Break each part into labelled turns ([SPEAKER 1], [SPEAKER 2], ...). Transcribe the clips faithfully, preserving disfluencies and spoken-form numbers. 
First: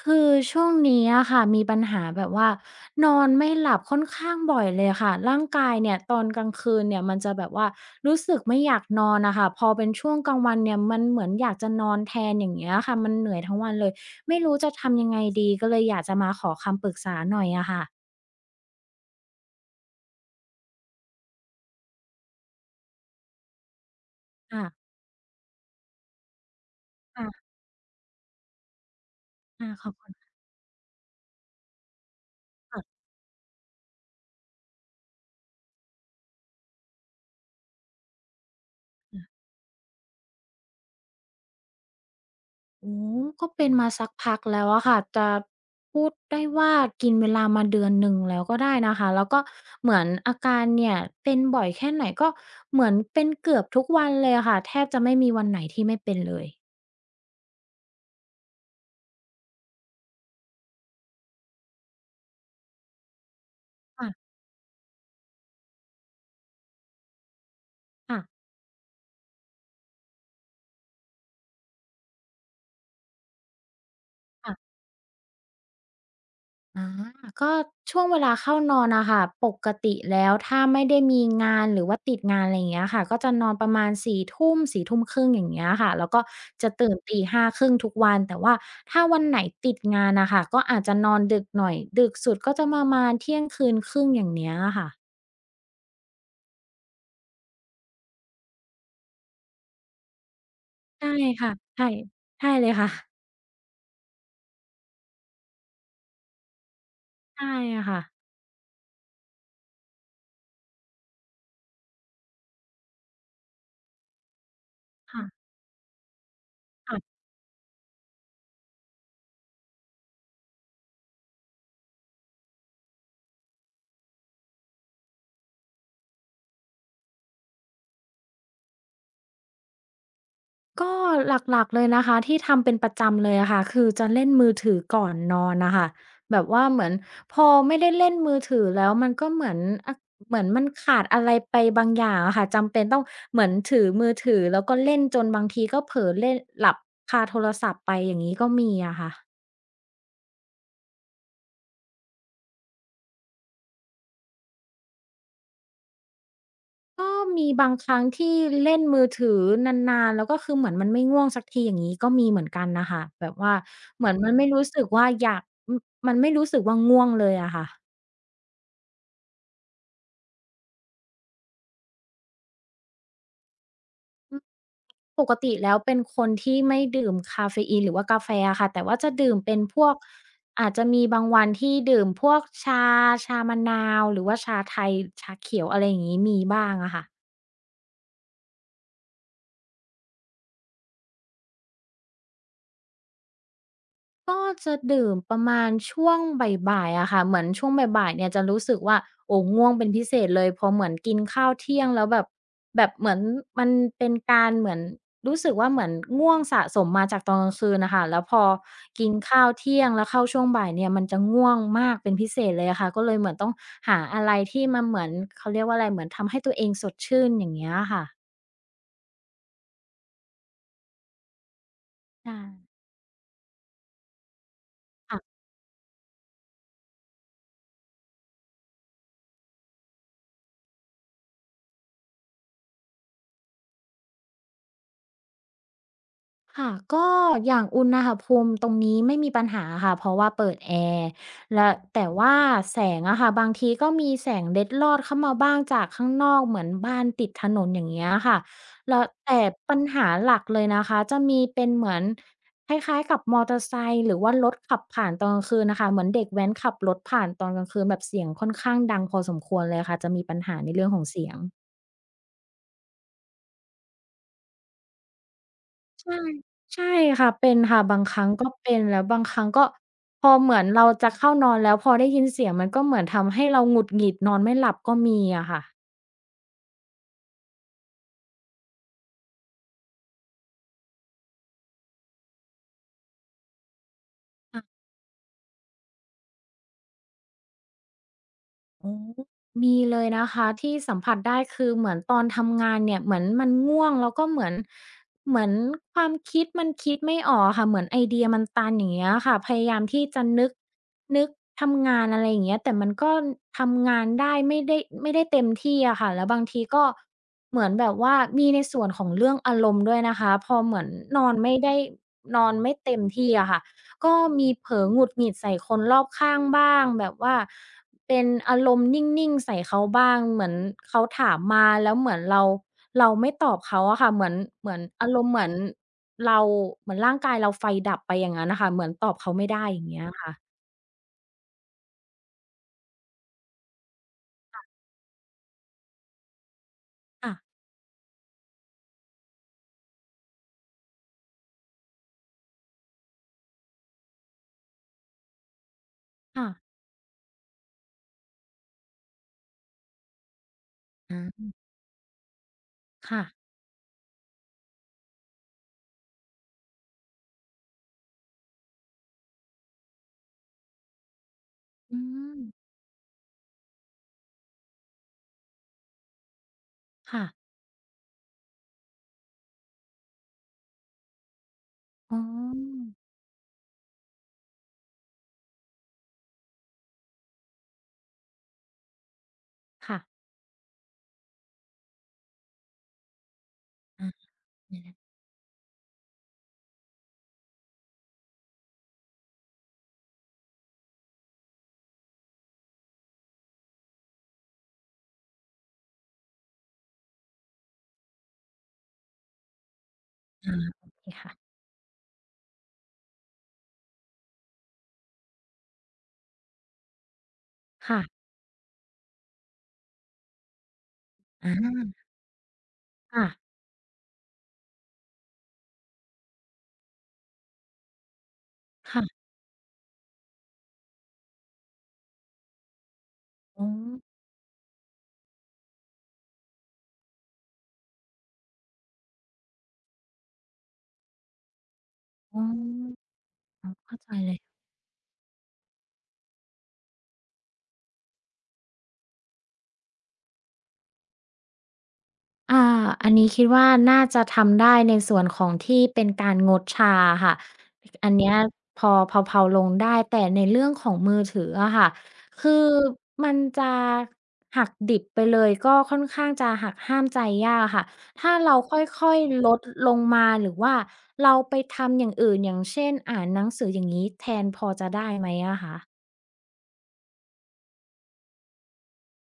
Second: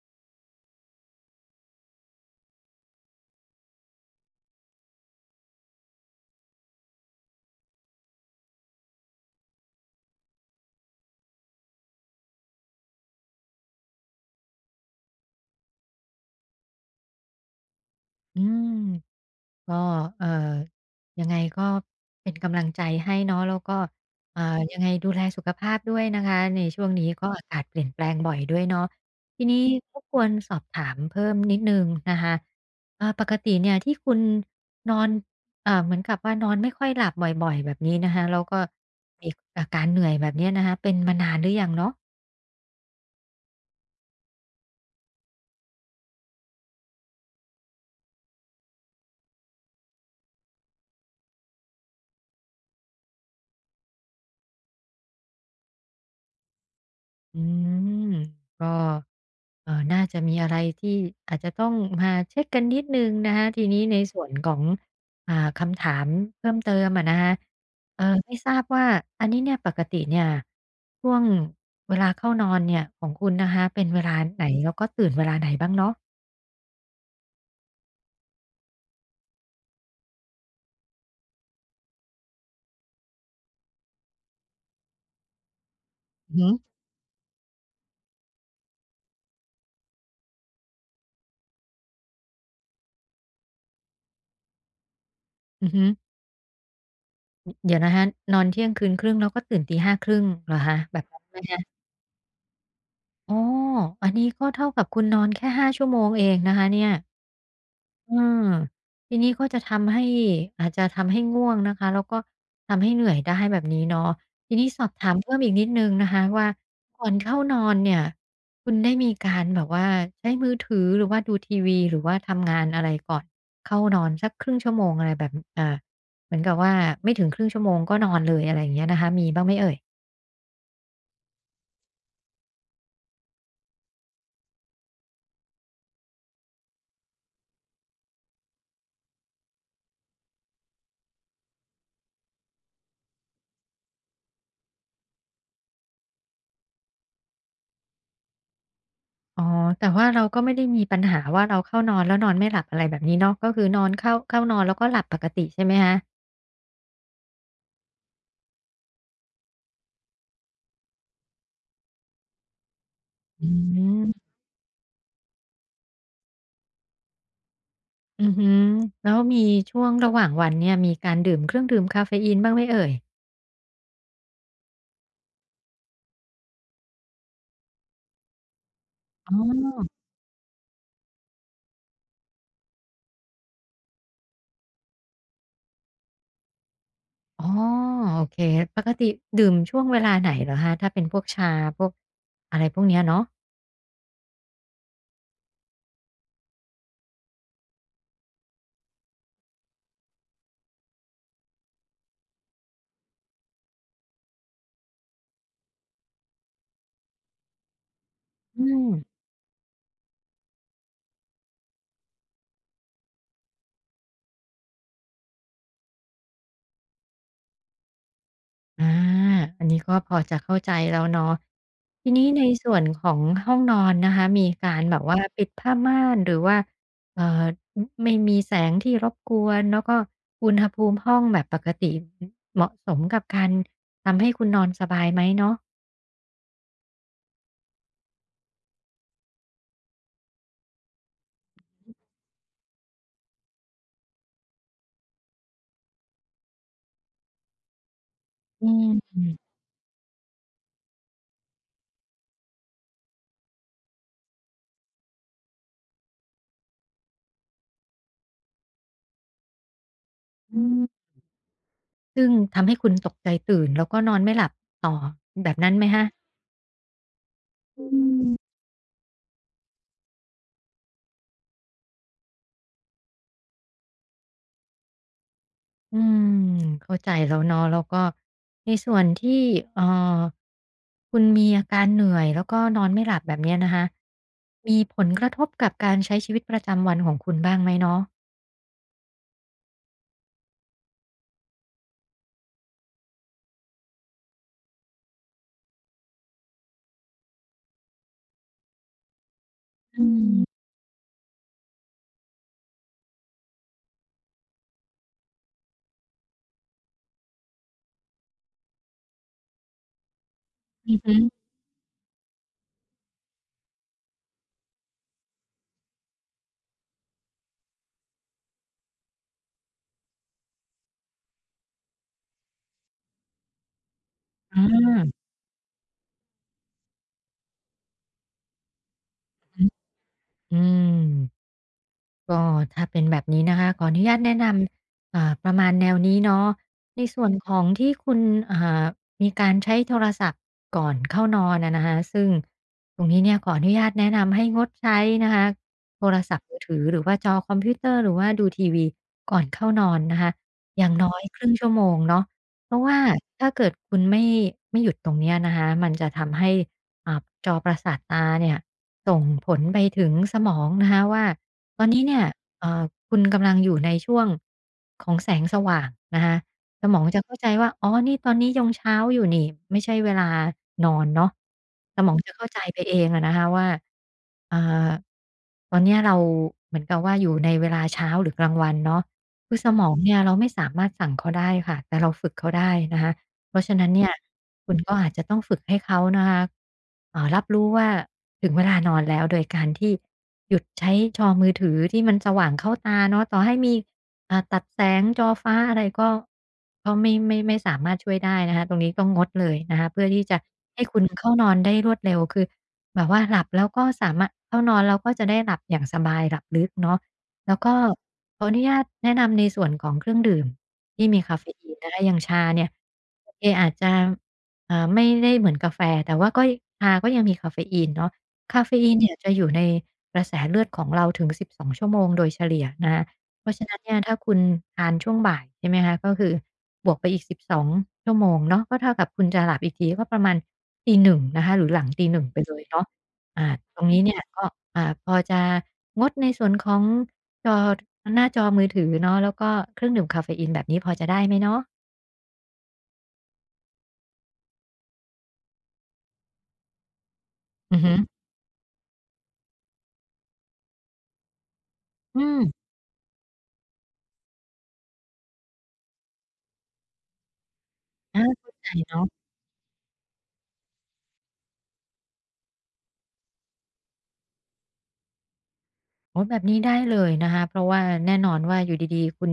[SPEAKER 1] คือช่วงนี้อะค่ะมีปัญหาแบบว่านอนไม่หลับค่อนข้างบ่อยเลยค่ะร่างกายเนี่ยตอนกลางคืนเนี่ยมันจะแบบว่ารู้สึกไม่อยากนอนน่ะค่ะพอเป็นช่วงกลางวันเนี่ยมันเหมือนอยากจะนอนแทนอย่างเงี้ยค่ะมันเหนื่อยทั้งวันเลยไม่รู้จะทำยังไงดีก็เลยอยากจะมาขอคำปรึกษาหน่อยอะค่ะ
[SPEAKER 2] อืมก็เอ่อยังไงก็เป็นกำลังใจให้เนาะแล้วก็อ่า
[SPEAKER 1] ค่ะ
[SPEAKER 2] ยังไงดูแลสุขภาพด้วยนะคะในช่วงนี้ก็
[SPEAKER 1] ค่ะ
[SPEAKER 2] อากาศเปลี่ยนแปลงบ่อยด้วยเนาะทีนี้
[SPEAKER 1] อาขอบ
[SPEAKER 2] รบ
[SPEAKER 1] คุณ
[SPEAKER 2] กวนสอบถามเพิ่มนิดหนึ่งนะคะ
[SPEAKER 1] ค่ะ
[SPEAKER 2] อ่าปกติเนี่ยที่คุณนอนอ่าเหมือนกับว่านอนไม่ค่อยหลับบ่อยๆแบบนี้นะคะแล้วก็มีอาการเหนื่อยแบบเนี้ยนะคะเป็นมานานหรือยังเนาะ
[SPEAKER 1] โอ้ก็เป็นมาสักพักแล้วอะค่ะ จะพูดได้ว่ากินเวลามาเดือนหนึ่งแล้วก็ได้นะคะ แล้วก็เหมือนอาการเนี่ยเป็นบ่อยแค่ไหนก็เหมือนเป็นเกือบทุกวันเลยอะค่ะแทบจะไม่มีวันไหนที่ไม่เป็นเลย
[SPEAKER 2] อืมก็เอ่อน่าจะมีอะไรที่อาจจะต้องมาเช็กกันนิดหนึ่งนะคะทีนี้ในส่วน
[SPEAKER 1] ค่ะ
[SPEAKER 2] ของอ่าคำถามเพิ่มเติมอะนะคะเอ่อไม่
[SPEAKER 1] ค
[SPEAKER 2] ทราบว่าอันนี้เนี่ยปกติเนี่ยช่วงเวลาเข้านอนเนี่ยของคุณนะคะเป็นเวลาไหน
[SPEAKER 1] ่ะ
[SPEAKER 2] แล้วก็ตื่นเวลาไหนบ้างเนาะ
[SPEAKER 1] อาก็ช่วงเวลาเข้านอนอะค่ะปกติแล้วถ้าไม่ได้มีงานหรือว่าติดงานอะไรอย่างเงี้ยค่ะก็จะนอนประมาณสีทุมสี่ทุ่มครึ่งอย่างเงี้ยค่ะแล้วก็
[SPEAKER 2] อือฮึ
[SPEAKER 1] จะตื่นตีห้าครึ่งทุกวัน แต่ว่าถ้าวันไหนติดงานนะคะก็อาจจะนอนดึกหน่อยดึกสุดก็จะประมาณเที่ยงคืนครึ่งอย่างเนี้ยค่ะ
[SPEAKER 2] อือฮึเดี๋ยวนะคะนอนเที่ยงคืนครึ่งแล้วก็ตื่นตีห้าครึ่งเหรอคะแบบ
[SPEAKER 1] ใช่
[SPEAKER 2] นั้นไหม
[SPEAKER 1] ค่ะ
[SPEAKER 2] คะ
[SPEAKER 1] ใช่ใช่เลยค่ะ
[SPEAKER 2] อ๋ออันนี้ก็เท่ากับคุณนอนแค่ห้าชั่วโมงเองนะคะเนี่ย
[SPEAKER 1] ใช่ค
[SPEAKER 2] อมทีนี้ก็จะทำให้อาจจะทำให้ง่วงนะคะแล้วก็ทำให้เหนื่อยได้แบบนี้เนาะทีนี้สอบถามเพิ่ม
[SPEAKER 1] ค่ะ
[SPEAKER 2] อีกนิดหนึ่งนะคะว่าก่อ
[SPEAKER 1] ค่ะ
[SPEAKER 2] นเข้านอนเนี่ยคุณได้มีการแบบว่าใช้มือถือหรือว่าดูทีวีหรือว่าทำงานอะไรก่อนเข้านอนสักครึ่งชั่วโมงอะไรแบบอ่าเหมือนกับว่าไม่ถึงครึ่งชั่วโมงก็นอนเลยอะไรอย่างเงี้ยนะคะมีบ้างไหมเอ่ย
[SPEAKER 1] ก็หลักๆเลยนะคะที่ทำเป็นประจำเลยอะค่ะคือจะเล่นมือถือก่อนนอนน่ะค่ะแบบว่าเหมือนพอไม่ได้เล่นมือถือแล้วมันก็เหมือนอะเหมือนมันขาดอะไรไปบางอย่างอะค่ะจำเป็นต้องเหมือนถือมือถือแล้วก็เล่นจนบางทีก็เผลอเล่นหลับคาโทรศัพท์ไปอย่างงี้ก็มีอะค่ะ
[SPEAKER 2] อ๋อแต่ว่าเราก็ไม่ได้มีปัญหาว่าเราเข้านอนแล้วนอนไม่หลับอะไรแบบนี้เนาะก็คือนอนเข้าเข้านอนแล้วก็หลับปกติใช่ไหมคะ
[SPEAKER 1] ก็มีบางครั้งที่เล่นมือถือนานๆแล้วก็คือเหมือนมันไม่ง่วงสักทีอย่างงี้ก็มีเหมือนกันน่ะค่ะแบบ
[SPEAKER 2] อื
[SPEAKER 1] ว่าเหมือนมั
[SPEAKER 2] ม
[SPEAKER 1] นไม่รู้สึกว่าอยากอือมันไม่รู้สึกว่าง่วงเลยอะค่ะ
[SPEAKER 2] อือฮึแล้วมีช่วงระหว่างวันเนี่ยมีการดื่มเครื่องดื่มกาเฟอีนบ้างไหมเอ่ย
[SPEAKER 1] ปกติแล้วเป็นคนที่ไม่ดื่มคาเฟอีนหรือว่ากาแฟอะค่ะแต่ว่าจะดื่
[SPEAKER 2] อ๋อ
[SPEAKER 1] มเป็นพวกอาจจะมีบางวันที่ดื่มพวกชาชามะนาวหรือว่าชาไทยชาเขียวอะไรอย่างงี้มีบ้างอะค่ะ
[SPEAKER 2] อ๋อโอเคปกติดื่มช่วงเวลาไหนเหรอคะถ้าเป็นพวกชาพวกอะไรพวกเนี้ยเนาะ
[SPEAKER 1] ก็จะดื่มประมาณช่วงบ่ายๆอะค่ะ เหมือนช่วงบ่ายๆเนี่ยจะรู้สึกว่าโอ้ง่วงเป็นพิเศษเลยพอเหมือนกินข้าวเที่ยงแล้วแบบแบบเหมือนมันเป็นการเหมือนรู้สึกว่าเหมือนง่วงสะสมมาจากตอนกลางคืนนะคะแล้วพอ
[SPEAKER 2] อืม
[SPEAKER 1] กินข้าวเที่ยงแล้วเข้าช่วงบ่ายเนี่ยมันจะง่วงมากเป็นพิเศษเลยอะค่ะก็เลยเหมือนต้องหาอะไรที่มันเหมือนเขาเรียกว่าอะไรเหมือนทำให้ตัวเองสดชื่นอย่างเงี้ยค่ะ
[SPEAKER 2] อาอันนี้ก็พอจะเข้าใจแล้วเนาะทีนี้
[SPEAKER 1] ใช่
[SPEAKER 2] ในส่วนของห้องนอนนะคะมีการแบบว่า
[SPEAKER 1] ค่ะ
[SPEAKER 2] ปิดผ้าม่านหรือว่าเอ่ออไม่มีแสงที่รบกวนแล้วก็อุณหภูมิห้องแบบปกติอเหมาะสมกับการทำให้คุณนอนสบายไหมเนาะ
[SPEAKER 1] ค่ะก็อย่างอุณหภูมิตรงนี้ไม่มีปัญหาค่ะเพราะว่าเปิดแอร์และแต่ว่าแสงอะค่ะบางทีก็มีแสงเล็ดลอดเข้ามาบ้างจากข้างนอกเหมือนบ้านติดถนนอย่างเงี้ยค่ะ
[SPEAKER 2] อื
[SPEAKER 1] แล้ว
[SPEAKER 2] ม
[SPEAKER 1] แต่ปัญหาหลักเลยนะคะจะมีเป็นเหมือนคล้ายๆกับมอเตอร์ไซค์หรือว่ารถขับผ่านตอนกลางคืนน่ะคะเหมือนเด็กแว้นขับรถผ่านตอนกลางคืนแบบเสียงค่อนข้างดังพอสมควรเลยค่ะจะมีปัญหา
[SPEAKER 2] อื
[SPEAKER 1] ใน
[SPEAKER 2] ม
[SPEAKER 1] เรื่องของเสียง
[SPEAKER 2] ซึ่งทำให้คุณตกใจตื่นแล้วก็นอนไม่หลับต่อแบบนั้นไหมคะ
[SPEAKER 1] ใช่ใช่ค่ะเป็นค่ะ
[SPEAKER 2] อื
[SPEAKER 1] บางครั้
[SPEAKER 2] ม
[SPEAKER 1] งก็เป็นแล้วบางครั้งก็พอเหมือนเราจะเข้านอนแล้วพอได้ยินเสียงมันก็เหมือนทำให้เราหงุดหงิดนอนไม่หลับก็มีอะค่ะ
[SPEAKER 2] อืมเข้าใจแล้วเนาะแล้วก็ในส่วนที่เอ่อคุณมีอาการเหนื่อยแล้วก็นอนไม่หลับแบบเนี้ยนะคะ
[SPEAKER 1] มีเลยนะคะที่สัมผัสได้คือเหมือนตอนทำงานเนี่ยเหมือนมันง่วงแล้วก็เหมือนเหมือนความคิดมันคิดไม่ออกค่ะเหมือนไอเดียมันตันอย่างเงี้ยค่ะพยายามที่
[SPEAKER 2] อื
[SPEAKER 1] จะนึก
[SPEAKER 2] ม
[SPEAKER 1] นึกทำงานอะไรอย่างเงี้ยแต่มันก็ทำงานได้ไม่ได้ไม่ได้เต็มที่อะค่ะแล้วบางทีก็เหมือนแบบว่ามีในส่วนของเรื่องอารมณ์ด้วยนะคะพอเหมือน
[SPEAKER 2] อือฮึ
[SPEAKER 1] นอนไม่ได้นอนไม่เต็มที่อะค่ะก็มีเผลอหงุดหงิดใส่คนรอบข้างบ้างแบบว่า เป็นอารมณ์นิ่งๆใส่เขาบ้างเหมือนเขาถามมาแล้วเหมือนเราเราไม่ตอบเขาอะค่ะเหมือน
[SPEAKER 2] อา
[SPEAKER 1] เหมือนอารมณ์เหมือนเราเหมือนร่างกายเราไฟดับไปอย่างงั้นน่ะค่ะเหมือนตอบเขาไม่
[SPEAKER 2] อื
[SPEAKER 1] ได้
[SPEAKER 2] อ
[SPEAKER 1] อย่างเงี้ยค่ะ
[SPEAKER 2] อืม ก็ถ้าเป็นแบบนี้นะคะขออนุญาตแนะนำอ่าประมาณแนวนี้เนาะในส่วน
[SPEAKER 1] ค่ะ
[SPEAKER 2] ของที่คุณอ่ามีการใช้โทรศัพท์ก่อนเข้านอนอะนะคะซึ่งตรงนี้เนี่ยขออนุญาตแนะนำให้งดใช้นะคะโทรศัพท์มือ
[SPEAKER 1] ค่ะ
[SPEAKER 2] ถือหรือว่าจอคอมพิวเตอร์หรือว่าดูทีวีก่อนเข้านอนนะคะอย่างน้อยครึ่ง
[SPEAKER 1] อา
[SPEAKER 2] ชั่วโมงเนาะเพราะว่า
[SPEAKER 1] ค่ะ
[SPEAKER 2] ถ้าเกิดคุณไม่ไม่หยุดตรงเนี้ยนะคะมันจะทำให้อ่าจอประสาทตาเนี่ยส่งผลไปถึงสมองนะคะว่า ตอน
[SPEAKER 1] อื
[SPEAKER 2] นี้เนี่ย
[SPEAKER 1] ม
[SPEAKER 2] เอ่อคุณกำลังอยู่ในช่วงของแสงสว่างนะคะสมองจะ
[SPEAKER 1] ค่ะ
[SPEAKER 2] เข้าใจว่าอ๋อนี่ตอนนี้ยังเช้าอยู่นี่ไม่ใช่เวลานอนเนาะสมอง
[SPEAKER 1] อ๋
[SPEAKER 2] จะเข้าใจไป
[SPEAKER 1] อ
[SPEAKER 2] เองอะนะคะว่าอ่าตอนเนี้ยเราเหมือนกับว่าอยู่ในเวลาเช้าหรือกลางวันเนาะคือสมองเนี่ย
[SPEAKER 1] ค่ะ
[SPEAKER 2] เราไม่สามารถสั่งเขาได้ค่ะแต่เราฝึกเขาได้นะคะ เพราะฉะนั้นเนี่ย
[SPEAKER 1] อาะ
[SPEAKER 2] คุณก็อาจจะต้องฝึกให้เขานะคะเอ่อรับรู้ว่าถึงเวลานอนแล้วโดยการที่หยุดใช้จอมือถือที่มันสว่างเข้าตาเนาะต่อให้มีอ่าตัดแสงจอฟ้าอะไรก็ก็ไม่ไม่ไม่สามารถช่วยได้นะคะตรงนี้ต้องงดเลยนะคะเพื่อที่จะ
[SPEAKER 1] อา
[SPEAKER 2] ให้
[SPEAKER 1] โอ
[SPEAKER 2] คุณ
[SPEAKER 1] เค
[SPEAKER 2] เข้า
[SPEAKER 1] ค่ะ
[SPEAKER 2] นอนได้รวดเร็วคือแบบว่าหลับแล้วก็สามารถเข้านอนแล้วก็จะได้หลับอย่างสบายหลับลึกเนาะ แล้วก็
[SPEAKER 1] ค่ะ
[SPEAKER 2] ขออนุญาตแนะนำในส่วนของเครื่องดื่มที่มีกาเฟ
[SPEAKER 1] อา
[SPEAKER 2] อีนนะคะอย่างชาเนี่ย
[SPEAKER 1] ค่ะ
[SPEAKER 2] โอเคอาจจะอ่าไม่ได้เหมือนกาแฟแต่ว่าก็ชาก็ยังมีกาเฟอีนเนาะกาเฟอีนเนี่ย
[SPEAKER 1] ค่ะ
[SPEAKER 2] จะอยู่ในกระแสเลือดของเราถึงสิบสองชั่วโมงโดยเฉลี่ยนะคะเพราะฉะ
[SPEAKER 1] อ๋อ
[SPEAKER 2] นั้นเนี่ยถ้าคุณทานช่วงบ่ายใช่ไหมคะก็คือบวกไปอีกสิบสองชั่วโมงเนาะก็เท่ากับคุณจะหลับอีกทีก็ประมาณตีหนงนะคะหรือหลังตีหนึ่งไป
[SPEAKER 1] อ๋อ
[SPEAKER 2] เลยเนาะอ่า
[SPEAKER 1] อ๋อ
[SPEAKER 2] ตรง
[SPEAKER 1] เข้า
[SPEAKER 2] นี้
[SPEAKER 1] ใจ
[SPEAKER 2] เนี่ย
[SPEAKER 1] เลย
[SPEAKER 2] ก็อ่าพอจะงดในส่วนของ จอหน้าจอมือถือเนาะแล้วก็เครื่องดื่มกาเฟอีนแบบนี้พอจะได้ไหมเนาะ
[SPEAKER 1] อ่าอันนี้คิดว่าน่าจะทำได้ในส่วนของที่เป็นการงดชาค่ะ
[SPEAKER 2] อือฮึ
[SPEAKER 1] อันเนี้ยพอเผลาๆลงได้แต่ในเรื่องของมือถืออะค่ะ
[SPEAKER 2] อืม
[SPEAKER 1] คือมันจะหักดิบไปเลยก็ค่อนข้างจะหักห้ามใจยากค่ะ
[SPEAKER 2] อา
[SPEAKER 1] ถ้า
[SPEAKER 2] เข้า
[SPEAKER 1] เรา
[SPEAKER 2] ใจ
[SPEAKER 1] ค
[SPEAKER 2] เนาะ
[SPEAKER 1] ่อยๆลดลงมาหรือว่าเราไปทำอย่างอื่นอย่างเช่นอ่านหนังสืออย่างงี้แทนพอจะได้ไหมอะคะ
[SPEAKER 2] อ๋อแบบนี้ได้เลยนะคะเพราะว่าแน่นอนว่าอยู่ดีๆคุณ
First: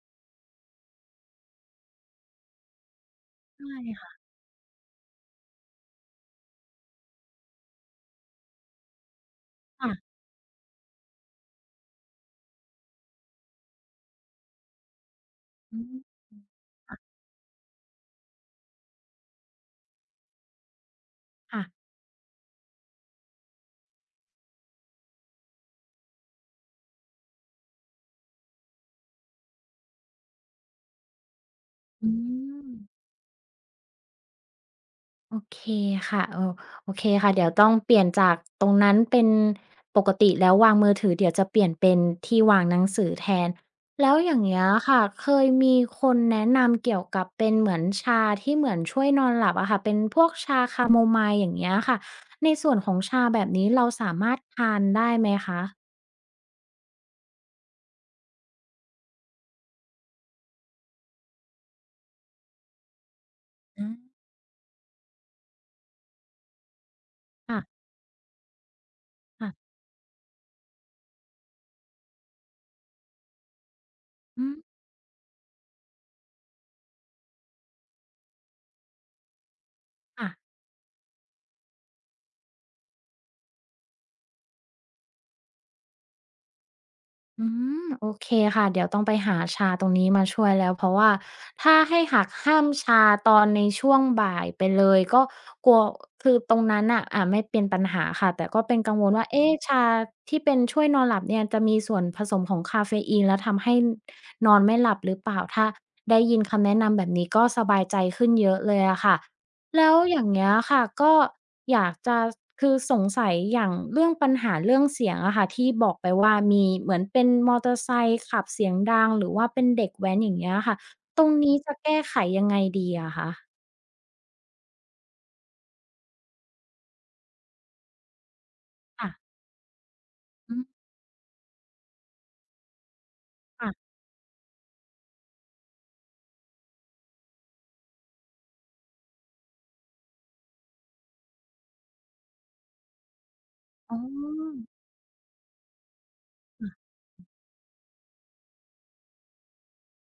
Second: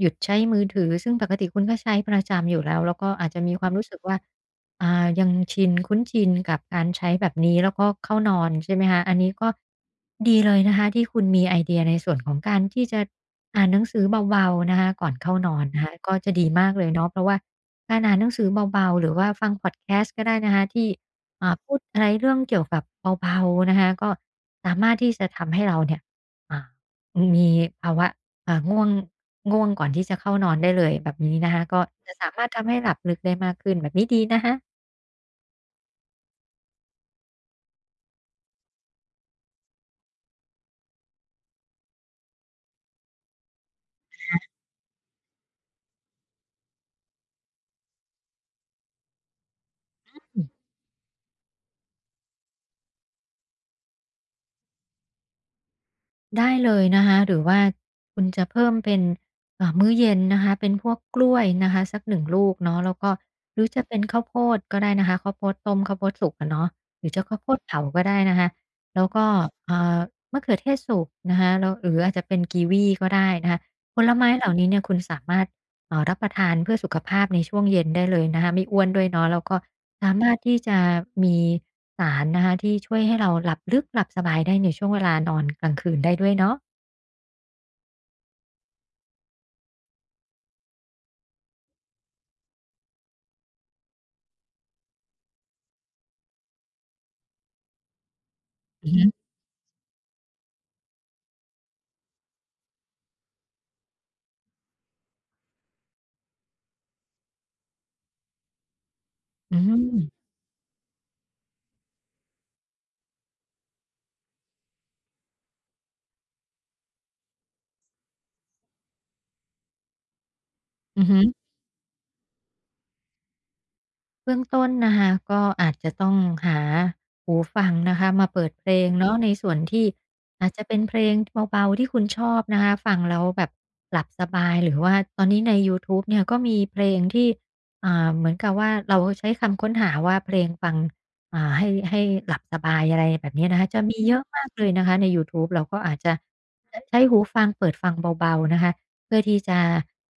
[SPEAKER 2] หยุดใช้มือถือซึ่งปกติคุณก็ใช้ประจำอยู่แล้วแล้วก็อาจจะมีความ
[SPEAKER 1] ได้
[SPEAKER 2] รู้สึก
[SPEAKER 1] ค่ะ
[SPEAKER 2] ว่าอ่ายังชินคุ้นชินกับการใช้แบบนี้แล้วก็เข้านอนใช่ไหมคะอันนี้ก็
[SPEAKER 1] ค่ะ
[SPEAKER 2] ดีเลยนะคะที่คุณมีไอเดียในส่วนของการที่จะอ่านหนังสือเบาๆนะคะก่อนเข้านอน
[SPEAKER 1] อื
[SPEAKER 2] นะคะ
[SPEAKER 1] ม
[SPEAKER 2] ก็จะดีมากเลยเนาะเพราะว่าการอ่านหนังสือเบาๆหรือว่าฟังพอดแคสต์ก็ได้นะคะที่อ่าพูด
[SPEAKER 1] ค่ะ
[SPEAKER 2] อะไรเรื่องเกี่ยวกับเบาๆนะคะก็สามารถที่จะทำให้เราเนี่ย อ่ามีภาวะอ่าง่วงง่วงก่อนที่จะเข้านอนได้เลยแบบนี้นะคะก็
[SPEAKER 1] อื
[SPEAKER 2] จะสามารถ
[SPEAKER 1] ม
[SPEAKER 2] ทำให้หลับลึกได้มากขึ้นแบบนี้ดีนะคะ
[SPEAKER 1] โอเคค่ะเออโอเคค่ะเดี๋ยวต้องเปลี่ยนจากตรงนั้นเป็นปกติแล้ววางมือถือเดี๋ยวจะเปลี่ยนเป็นที่วางหนังสือแทนแล้วอย่างเงี้ยค่ะเคยมีคนแนะนำเกี่ยวกับเป็นเหมือนชาที่เหมือนช่วยนอนหลับอะค่ะเป็นพวกชาคาโมไมล์อย่างเงี้ยค่ะในส่วนของชาแบบนี้เราสามารถทานได้ไหมคะ
[SPEAKER 2] ได้เลยนะคะหรือว่าคุณจะเพิ่มเป็นเอ่อมื้อเย็นนะคะเป็นพวกกล้วยนะคะสักหนึ่งลูกเนาะแล้วก็หรือจะ
[SPEAKER 1] อืม
[SPEAKER 2] เป็นข้าวโพดก็ได้นะคะข้าวโพดต้มข้าวโพดสุกอะเนาะหรือจะข้าวโพด
[SPEAKER 1] ค่ะ
[SPEAKER 2] เผาก็ได้นะคะแล้วก็
[SPEAKER 1] ค่ะ
[SPEAKER 2] เอ่อมะเขือเทศสุกนะคะแล้วหรืออาจจะเป็นกีวีก็ได้นะคะผลไม้เห
[SPEAKER 1] อื
[SPEAKER 2] ล่า
[SPEAKER 1] ม
[SPEAKER 2] นี้เนี่ยคุณสามารถเอ่อรับประทานเพื่อสุขภาพในช่วงเย็นได้เลยนะคะไม่อ้วนด้วยเนาะแล้วก็ สา
[SPEAKER 1] ค่ะ
[SPEAKER 2] มารถที่จะมีสารนะคะที่ช่วยให้เราหลับลึกหลับสบายได้ในช่วงเวลานอนกลางคืนได้ด้วยเนาะ
[SPEAKER 1] อืมโอเคค่ะเดี๋ยวต้องไปหาชาตรงนี้มาช่วยแล้วเพราะว่าถ้าให้หักห้ามชาตอนในช่วงบ่ายไปเลยก็กลัวคือตรงนั้นน่ะอ่าไม่เป็นปัญหาค่ะแต่ก็เป็น
[SPEAKER 2] อือ
[SPEAKER 1] กัง
[SPEAKER 2] ฮึ
[SPEAKER 1] วลว่าเอ๊ะชาที่เป็นช่วยนอนหลับเนี่ยจะมีส่วนผสมของกาเฟอีนแล้วทำให้นอนไม่หลับหรือเปล่าถ้าได้ยินคำแนะนำแบบนี้ก็สบายใจขึ้นเยอะเลยอะค่ะ
[SPEAKER 2] อื
[SPEAKER 1] แล้วอย่า
[SPEAKER 2] ม
[SPEAKER 1] งเงี้ยค่ะก็อยากจะคือสงสัยอย่างเรื่องปัญหาเรื่องเสียงอะค่ะที่บอกไปว่ามีเหมือนเป็นมอเตอร์ไซค์ขับเสียงดังหรือว่าเป็นเด็กแว้นอย่างเงี้ยค่ะ
[SPEAKER 2] อือฮึ
[SPEAKER 1] ตรงนี้จะแก้ไขยังไงดีอะคะ
[SPEAKER 2] เบื้องต้นนะคะก็อาจจะต้องหาหูฟังนะคะมาเปิดเพลง
[SPEAKER 1] ค่ะ
[SPEAKER 2] เนาะในส่วนที่อาจ
[SPEAKER 1] อื
[SPEAKER 2] จะ
[SPEAKER 1] ม
[SPEAKER 2] เป็นเพลงเบาๆที่คุณชอบนะคะฟังแล้วแบบ
[SPEAKER 1] ค่ะ
[SPEAKER 2] หลับสบายหรือว่าตอนนี้ในยูทูบเนี่ยก็มีเพลงที่อ่าเหมือนกับว่าเราใช้คำค้นหาว่าเพลงฟังอ่าให้ให้หลับสบายอะไรแบบนี้นะคะจะ
[SPEAKER 1] อ๋
[SPEAKER 2] มีเยอะมากเล
[SPEAKER 1] อ
[SPEAKER 2] ยนะคะในยูทูบเราก็อาจจะ
[SPEAKER 1] ค่ะ
[SPEAKER 2] ใช้ใช้หูฟังเปิดฟังเบาๆนะคะเพื่อที่จะ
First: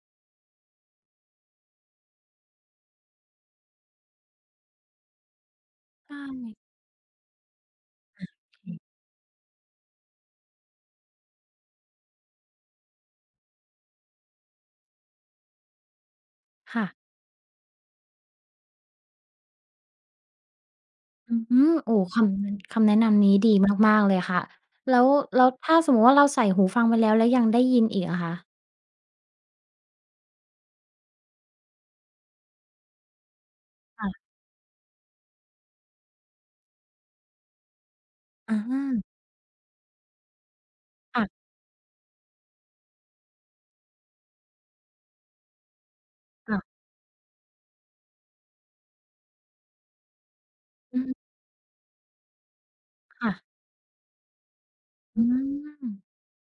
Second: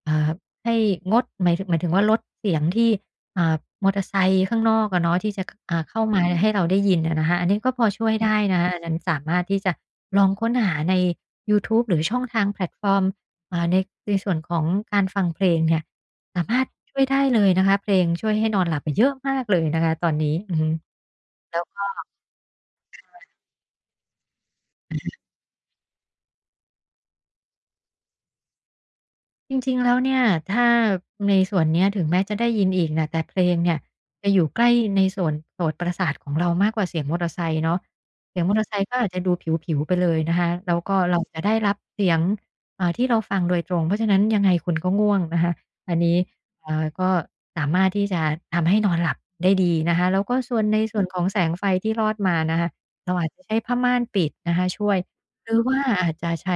[SPEAKER 2] เอ่าให้งดหมายถึงหมายถึงว่าลดเสียงที่ อ่ามอเตอร์ไซค์ข้างนอกอะเนาะที่จะอ่าเข้า
[SPEAKER 1] ได้
[SPEAKER 2] มาให้เราได้ยินอะนะคะอันนี้ก็พอช่วยได้นะะอันนั้นสามารถที่จะลองค้นหาในยูทูบหรือช่องทางแพลตฟอร์มอ่าในในส่วนของการฟังเพลงเนี่ยสามารถ
[SPEAKER 1] ค่ะ
[SPEAKER 2] ช่วยได้เลยนะคะเพลงช่วยให้นอนหลับไปเยอะมากเลยนะคะตอนนี้อือฮึ
[SPEAKER 1] อืมโอ้คำนคำแนะนำนี้ดีมากๆเลยค่ะแล้วแล้วถ้าสมมุติว่าเราใส่หูฟังไปแล้วแล้วยังได้ยินอีกอะคะ
[SPEAKER 2] จริงๆ แล้วเนี่ยถ้าในส่วนเนี้ยถึงแม้จะได้ยินอีกน่ะแต่เพลงเนี่ยจะ
[SPEAKER 1] ค่ะ
[SPEAKER 2] อยู่ใกล้ในส่วนโสตประสาทของเรามากกว่าเสียงมอเตอร์ไซค์เนาะเสียงมอ
[SPEAKER 1] อา
[SPEAKER 2] เตอร์ไซค์ก็อาจจะดูผิวๆไปเลยนะคะแล้วก็เราจะ
[SPEAKER 1] ค
[SPEAKER 2] ได้รับเสียงอ่าที่เราฟังโดยตรงเพราะฉะนั้นยังไงคุณก็ง่วงนะคะอันนี้
[SPEAKER 1] ่ะๆ
[SPEAKER 2] อ่าก็สามารถที่จะทำให้นอนหลับได้ดีนะคะแล้วก็ส่วนใน
[SPEAKER 1] อื
[SPEAKER 2] ส่วน
[SPEAKER 1] ม
[SPEAKER 2] ของแสงไฟที่ลอดมานะคะเราอา
[SPEAKER 1] ค่ะ
[SPEAKER 2] จจะใช้ผ้าม่านปิดนะคะช่วย
[SPEAKER 1] อื
[SPEAKER 2] หรือว่า
[SPEAKER 1] ม
[SPEAKER 2] อาจจะใช้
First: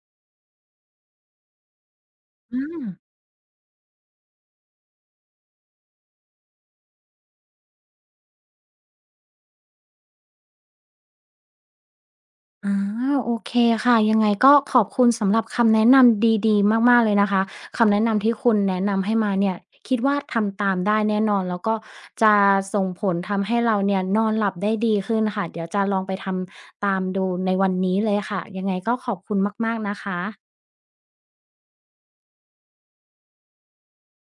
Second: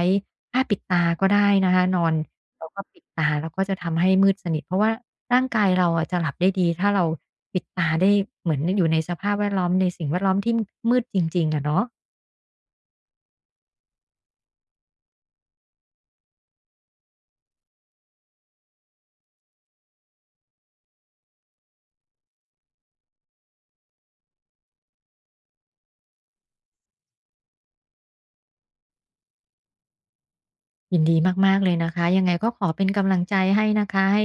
[SPEAKER 2] ผ้าปิดตาก็ได้นะคะนอน
[SPEAKER 1] อ
[SPEAKER 2] เราก็
[SPEAKER 1] า
[SPEAKER 2] ปิดตาแล้วก็จะทำให้มืดสนิทเพราะว่าร่างกายเราอะจะหลับได้ดีถ้าเราปิดตาได้เหมือนอยู่ในสภาพแวดล้อมในสิ่งแวดล้อมที่มืดจริงๆอะเนาะ
[SPEAKER 1] อาโอเคค่ะยังไงก็ขอบคุณสำหรับคำแนะนำดีๆมากๆเลยนะคะคำแนะนำที่คุณแนะนำให้มาเนี่ยคิดว่าทำตามได้แน่นอนแล้วก็จะส่งผลทำให้เราเนี่ยนอนหลับได้ดีขึ้นค่ะเดี๋ยวจะลองไปทำตามดูในวันนี้เลยค่ะยังไงก็ขอบคุณมากๆนะคะ
[SPEAKER 2] ยินดีมากๆเลยนะคะยังไงก็ขอเป็นกำลังใจให้นะคะให้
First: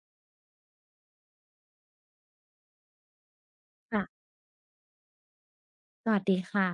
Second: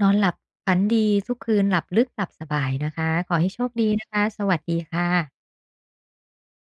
[SPEAKER 2] นอนหลับฝันดีทุกคืนหลับลึกหลับสบายนะคะขอให้โชคดีนะ
[SPEAKER 1] ค่ะ
[SPEAKER 2] คะสวัสดีค่ะ
[SPEAKER 1] สวัสดีค่ะ